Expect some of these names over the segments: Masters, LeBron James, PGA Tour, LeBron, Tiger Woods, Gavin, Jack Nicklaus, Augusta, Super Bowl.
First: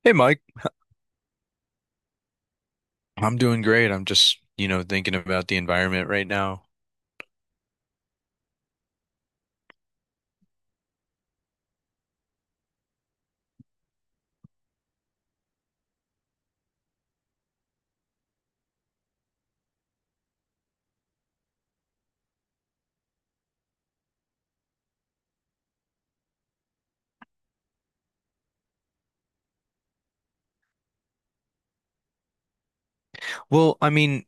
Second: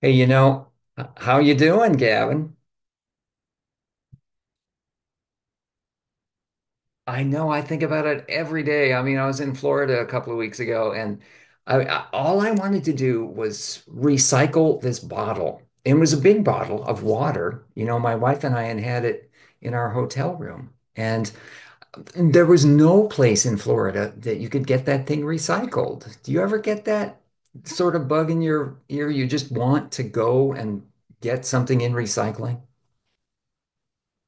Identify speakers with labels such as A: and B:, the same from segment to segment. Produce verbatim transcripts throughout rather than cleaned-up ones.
A: Hey,
B: Hey
A: you
B: Mike,
A: know, h- how you doing, Gavin?
B: I'm doing great. I'm just, you know, thinking about the environment right now.
A: I know, I think about it every day. I mean, I was in Florida a couple of weeks ago, and I, I- all I wanted to do was recycle this bottle. It was a big bottle of water. You know, my wife and I had had it in our hotel room. And there was no place in Florida that you could get that thing recycled. Do you ever get that sort of bug in your ear? You just want to go and get something in recycling?
B: Well, I mean,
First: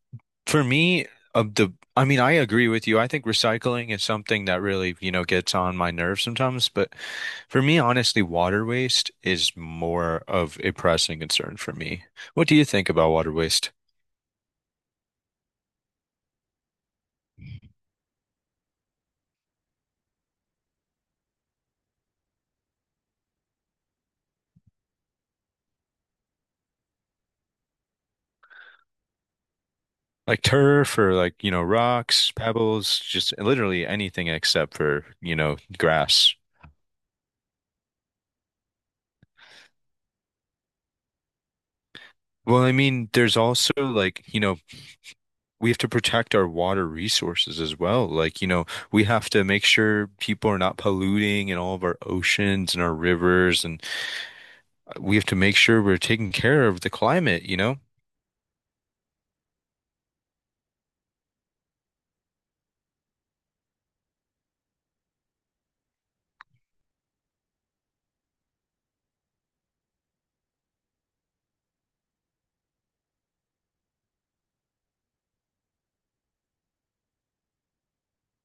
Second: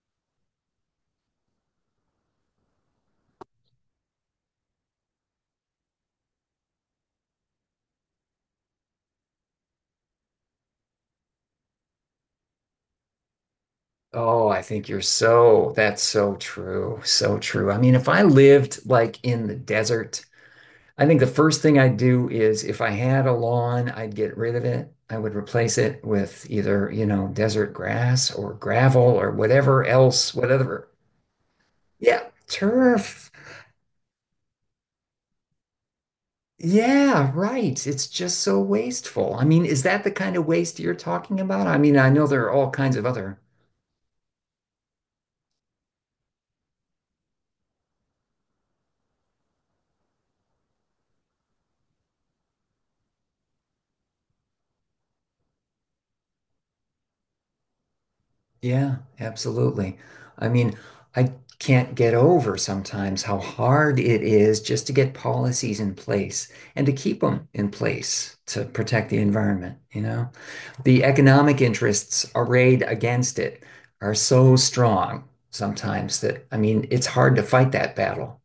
B: for me, of the, I mean, I agree with you. I think recycling is something that really, you know, gets on my nerves sometimes. But for me, honestly, water waste is more of a pressing concern for me. What do you think about water waste?
A: Oh, I think you're so, that's so true. So true. I mean, if I lived like in the desert, I think the first thing I'd do is if I had a lawn, I'd get rid of it. I would replace it with either, you know, desert grass or gravel or whatever else,
B: Like
A: whatever.
B: turf or like, you know,
A: Yeah,
B: rocks, pebbles,
A: turf.
B: just literally anything except for, you know, grass.
A: Yeah, right. It's just so wasteful. I mean, is that the kind of waste you're talking about? I mean, I know there are
B: Well,
A: all
B: I
A: kinds of
B: mean, there's
A: other.
B: also like, you know, we have to protect our water resources as well. Like, you know, we have to make sure people are not polluting in all of our oceans and our rivers, and uh, we have to make sure we're taking care of the climate, you know?
A: Yeah, absolutely. I mean, I can't get over sometimes how hard it is just to get policies in place and to keep them in place to protect the environment, you know? The economic interests arrayed against it are so strong sometimes that, I mean, it's hard to fight that battle,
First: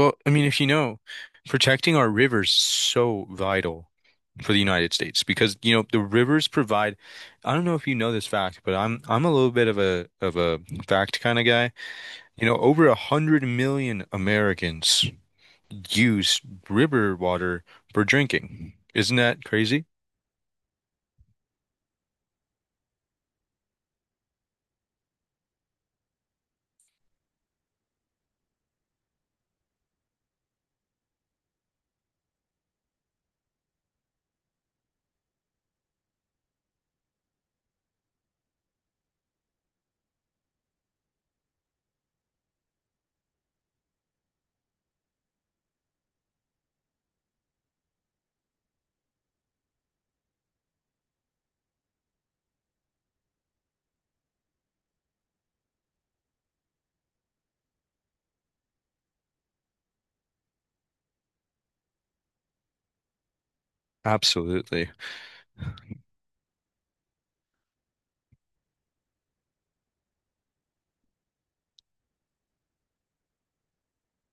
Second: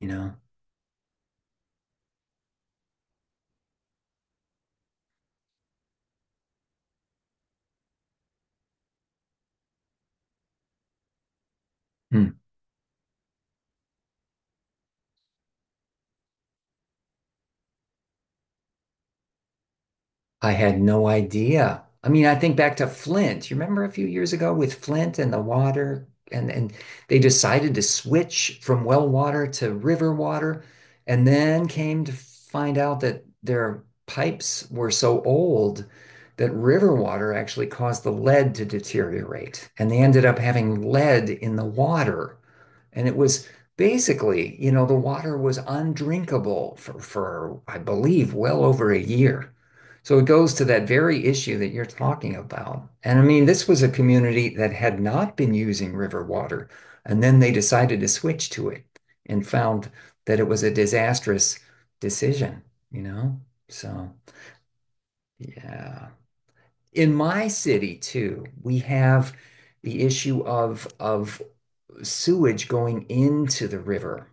A: you
B: I
A: know?
B: mean, if you know, protecting our rivers is so vital for the United States because, you know, the rivers provide, I don't know if you know this fact, but I'm I'm a little bit of a of a fact kind of guy. You know, over a hundred million Americans use river water for drinking. Isn't that crazy?
A: I had no idea. I mean, I think back to Flint. You remember a few years ago with Flint and the water, and and they decided to switch from well water to river water, and then came to find out that their pipes were so old that river water actually caused the lead to deteriorate, and they ended up having lead in the water. And it was basically, you know, the water was undrinkable for, for I believe, well over a year. So it goes to that very issue that you're talking about. And I mean, this was a community that had not been using river water, and then they decided to switch to it and found that it was a disastrous decision, you know? So,
B: Absolutely.
A: yeah. In my city, too, we have the issue of of sewage going into the river.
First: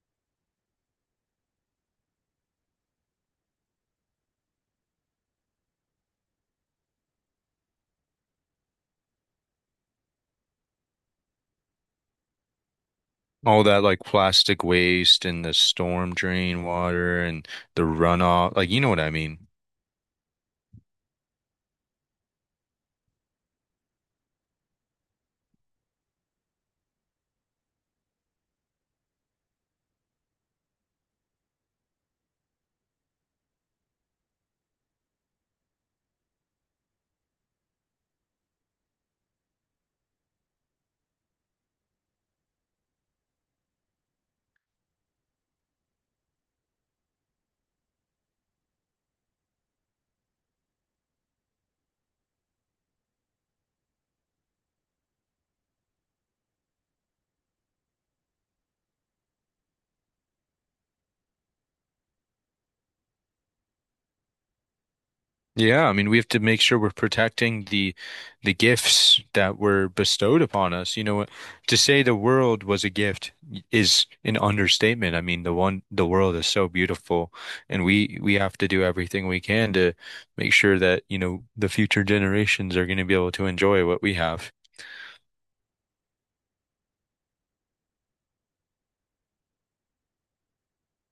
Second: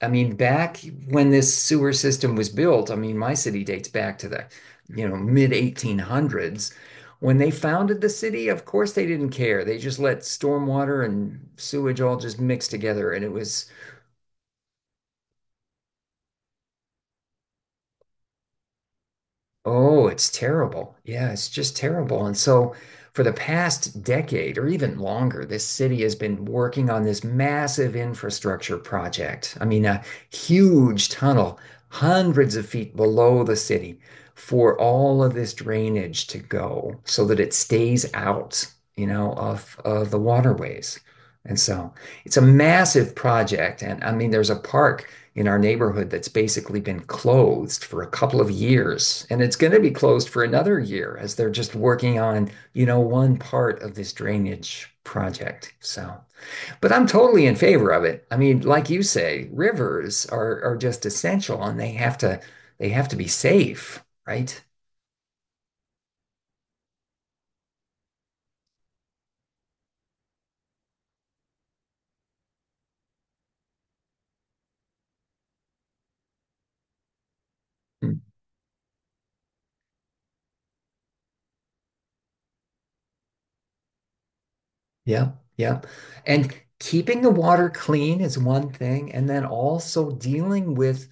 A: I mean, back when this sewer system was built, I mean, my city dates back to the, you know, mid eighteen hundreds. When they founded the city, of course they didn't care. They just let stormwater and sewage all just mix together, and it
B: All
A: was.
B: that like plastic waste and the storm drain water and the runoff, like you know what I mean.
A: Oh, it's terrible. Yeah, it's just terrible. And so, for the past decade or even longer, this city has been working on this massive infrastructure project. I mean, a huge tunnel, hundreds of feet below the city, for all of this drainage to go so that it stays out you know, of, of the waterways. And so, it's a massive project. And I mean, there's a park in our neighborhood that's basically been closed for a couple of years. And it's going to be closed for another year as they're just working on, you know, one part of this drainage project. So, but I'm totally in favor of it. I mean, like you say, rivers are are just essential, and they have to they have to be safe, right?
B: Yeah, I mean, we have to make sure we're protecting the the gifts that were bestowed upon us. You know, to say the world was a gift is an understatement. I mean, the one the world is so beautiful, and we we have to do everything we can to make sure that, you know, the future generations are going to be able to enjoy what we have.
A: Yeah, yeah. And keeping the water clean is one thing, and then also dealing with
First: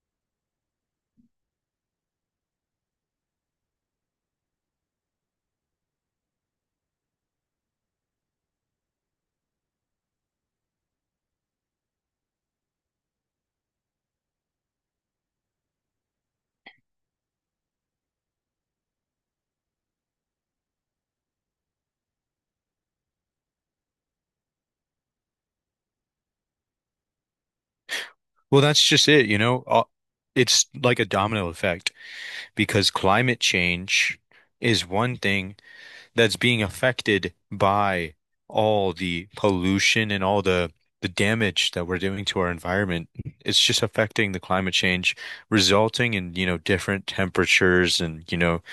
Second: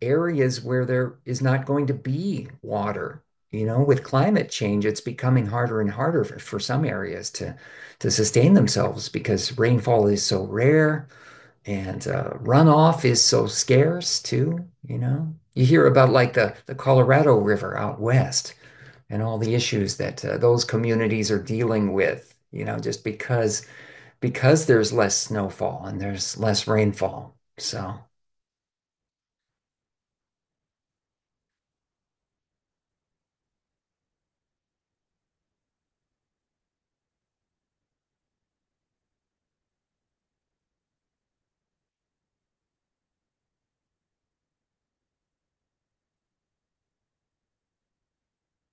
A: areas where there is not going to be water. You know, with climate change, it's becoming harder and harder for, for some areas to to sustain themselves because rainfall is so rare, and uh, runoff is so scarce too, you know. You hear about like the the Colorado River out west, and all the issues that uh, those communities are dealing with, you know, just because because there's less snowfall and there's less rainfall. So.
B: Well, that's just it, you know. Uh, It's like a domino effect because climate change is one thing that's being affected by all the pollution and all the the damage that we're doing to our environment. It's just affecting the climate change, resulting in, you know, different temperatures and, you know,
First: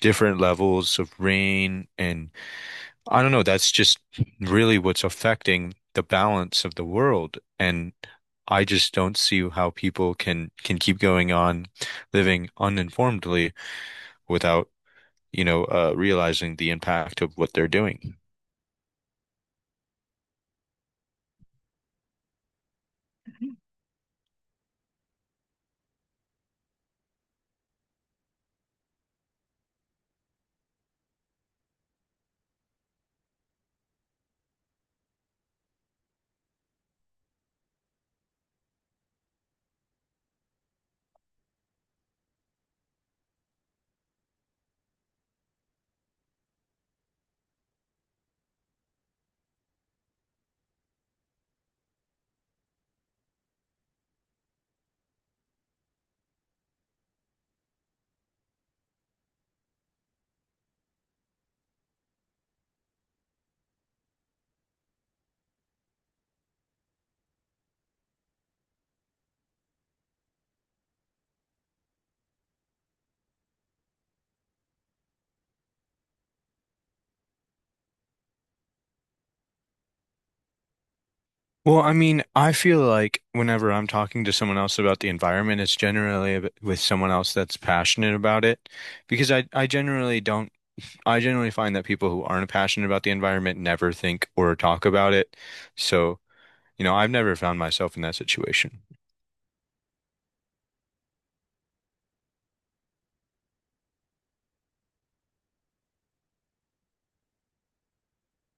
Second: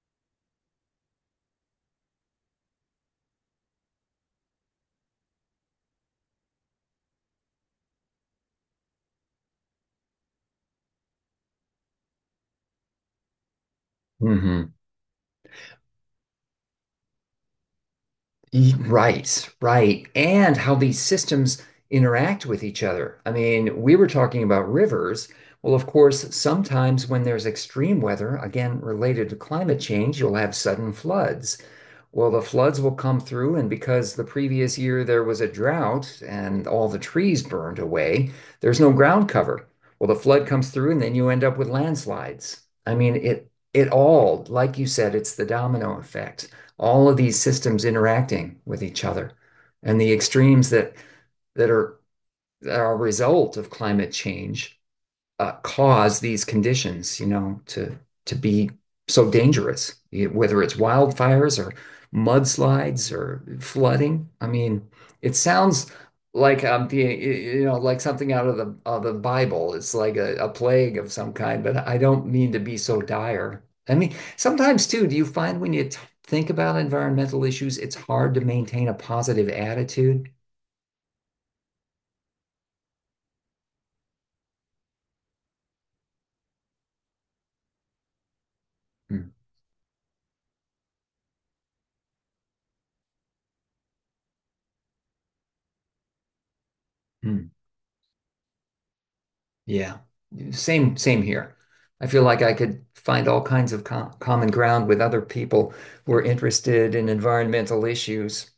B: different levels of rain. And I don't know, that's just really what's affecting the balance of the world. And I just don't see how people can can keep going on living uninformedly without,
A: Mhm.
B: you know, uh, realizing the impact of what they're doing.
A: E- right, right. And how these systems interact with each other. I mean, we were talking about rivers. Well, of course, sometimes when there's extreme weather, again related to climate change, you'll have sudden floods. Well, the floods will come through, and because the previous year there was a drought and all the trees burned away, there's no ground cover. Well, the flood comes through, and then you end up with landslides. I mean, it it all, like you said, it's the domino effect. All of these systems interacting with each other, and the extremes that that are that are a result of climate change uh, cause these conditions, you know, to to be so dangerous, whether it's wildfires or mudslides or flooding. I mean, it sounds like um, the, you know, like something out of the of the Bible. It's like a, a plague of some kind, but I don't mean to be so dire. I mean, sometimes too, do you find when you t think about environmental issues, it's hard to maintain a positive attitude?
B: Well, I mean, I feel like whenever I'm talking to someone else about the environment, it's generally ab- with someone else that's passionate about it because
A: Mm,
B: I, I generally don't, I generally find that people who aren't passionate about the environment never think or talk about it. So, you know, I've never
A: mm.
B: found myself in that situation.
A: Yeah. Same, same here. I feel like I could find all kinds of com common ground with other people who are interested in environmental issues.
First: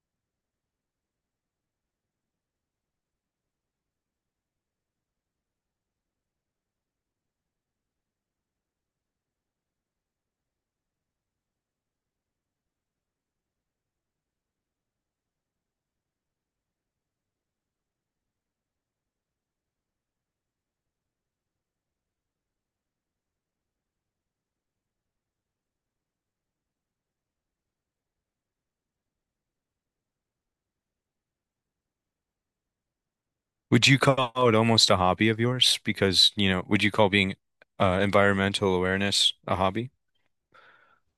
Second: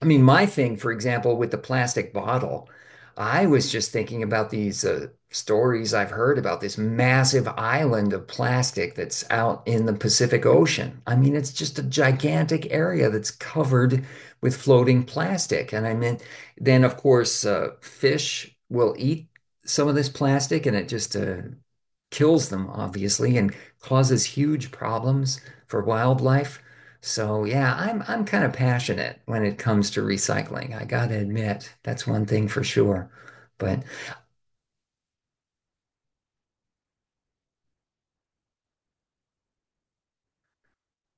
A: I mean, my thing, for example, with the plastic bottle, I was just thinking about these uh, stories I've heard about this massive island of plastic that's out in the Pacific Ocean. I mean, it's just a gigantic area that's covered with floating plastic. And I mean, then of course, uh, fish will eat some of this plastic, and it just uh, kills them, obviously, and causes huge problems for wildlife. So yeah, I'm I'm kind of passionate when it comes to recycling. I gotta admit, that's one thing for sure. But
B: Would you call it almost a hobby of yours? Because, you know, would you call being uh, environmental awareness a hobby?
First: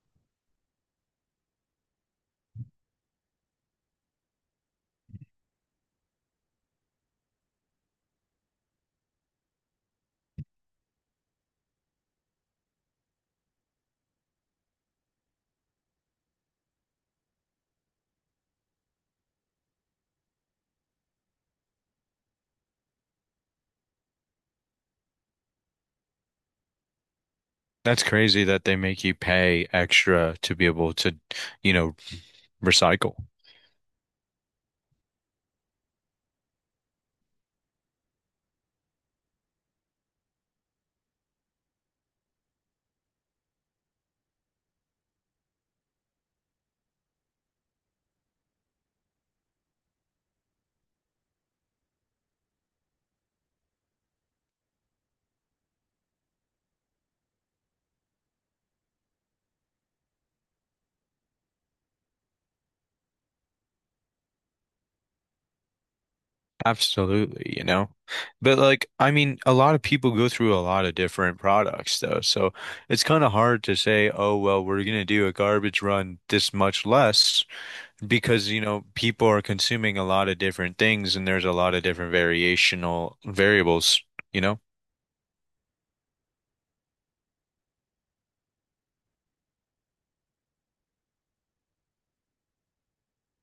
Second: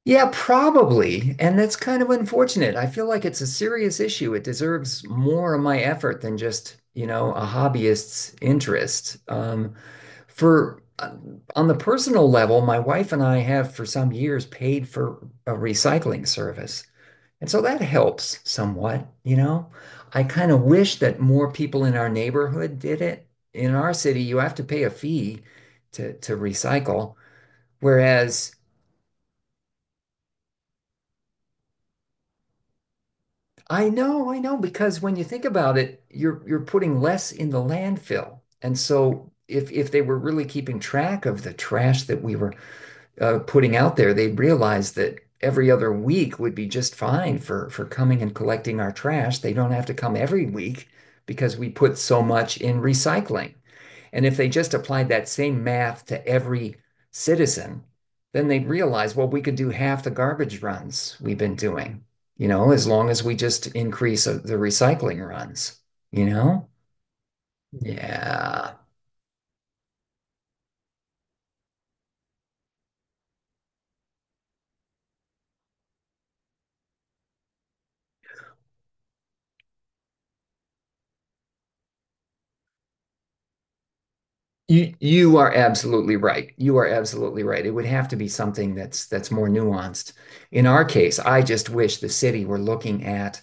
A: yeah, probably. And that's kind of unfortunate. I feel like it's a serious issue. It deserves more of my effort than just, you know, a hobbyist's interest. Um, for uh, On the personal level, my wife and I have for some years paid for a recycling service. And so that helps somewhat, you know. I kind of wish that more people in our neighborhood did it. In our city, you have to pay a fee to to recycle,
B: That's crazy
A: whereas.
B: that they make you pay extra to be able to, you know, recycle.
A: I know, I know, because when you think about it, you're you're putting less in the landfill. And so if if they were really keeping track of the trash that we were uh, putting out there, they'd realize that every other week would be just fine for for coming and collecting our trash. They don't have to come every week because we put so much in recycling. And if they just applied that same math to every citizen, then they'd realize, well, we could do half the garbage runs we've been doing, you know, as long as we just increase uh, the recycling runs, you know?
B: Absolutely, you know. But
A: Yeah.
B: like, I mean, a lot of people go through a lot of different products though. So it's kind of hard to say, oh, well, we're going to do a garbage run this much less because you know people are consuming a lot of different things and there's a lot of different variational variables, you know.
A: You you are absolutely right. You are absolutely right. It would have to be something that's that's more nuanced. In our case, I just wish the city were looking at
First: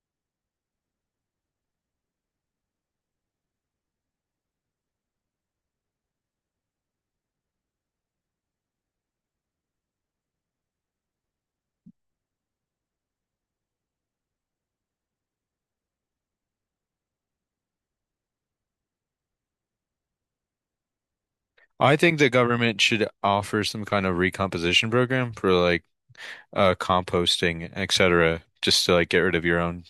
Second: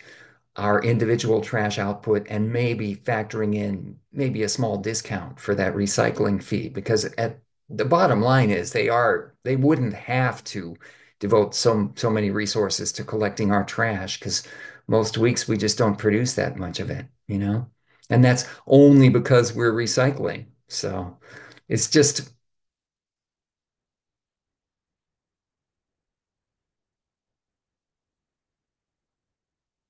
A: our individual trash output, and maybe factoring in maybe a small discount for that recycling fee, because at the bottom line is, they are they wouldn't have to devote so so many resources to collecting our trash, because most weeks we just don't produce that much of it you know And that's only because we're recycling. So, it's
B: I think the
A: just,
B: government should offer some kind of recomposition program for like uh composting, et cetera., just to like get rid of your own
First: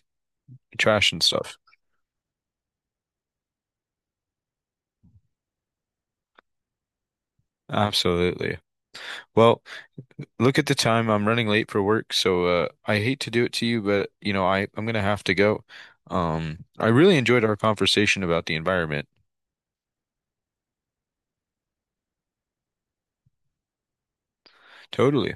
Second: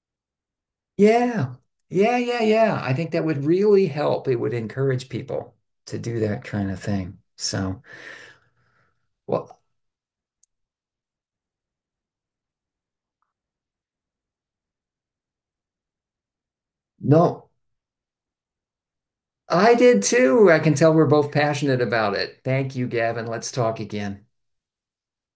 B: trash and
A: yeah,
B: stuff.
A: yeah, yeah, yeah, I think that would really help. It would encourage people to do that kind of thing. So.
B: Absolutely. Well,
A: Well.
B: look at the time. I'm running late for work, so uh I hate to do it to you, but you know I I'm gonna have to go. um I really enjoyed
A: No,
B: our conversation about the environment.
A: I did too. I can tell we're both passionate about it. Thank you, Gavin. Let's talk again.
B: Totally.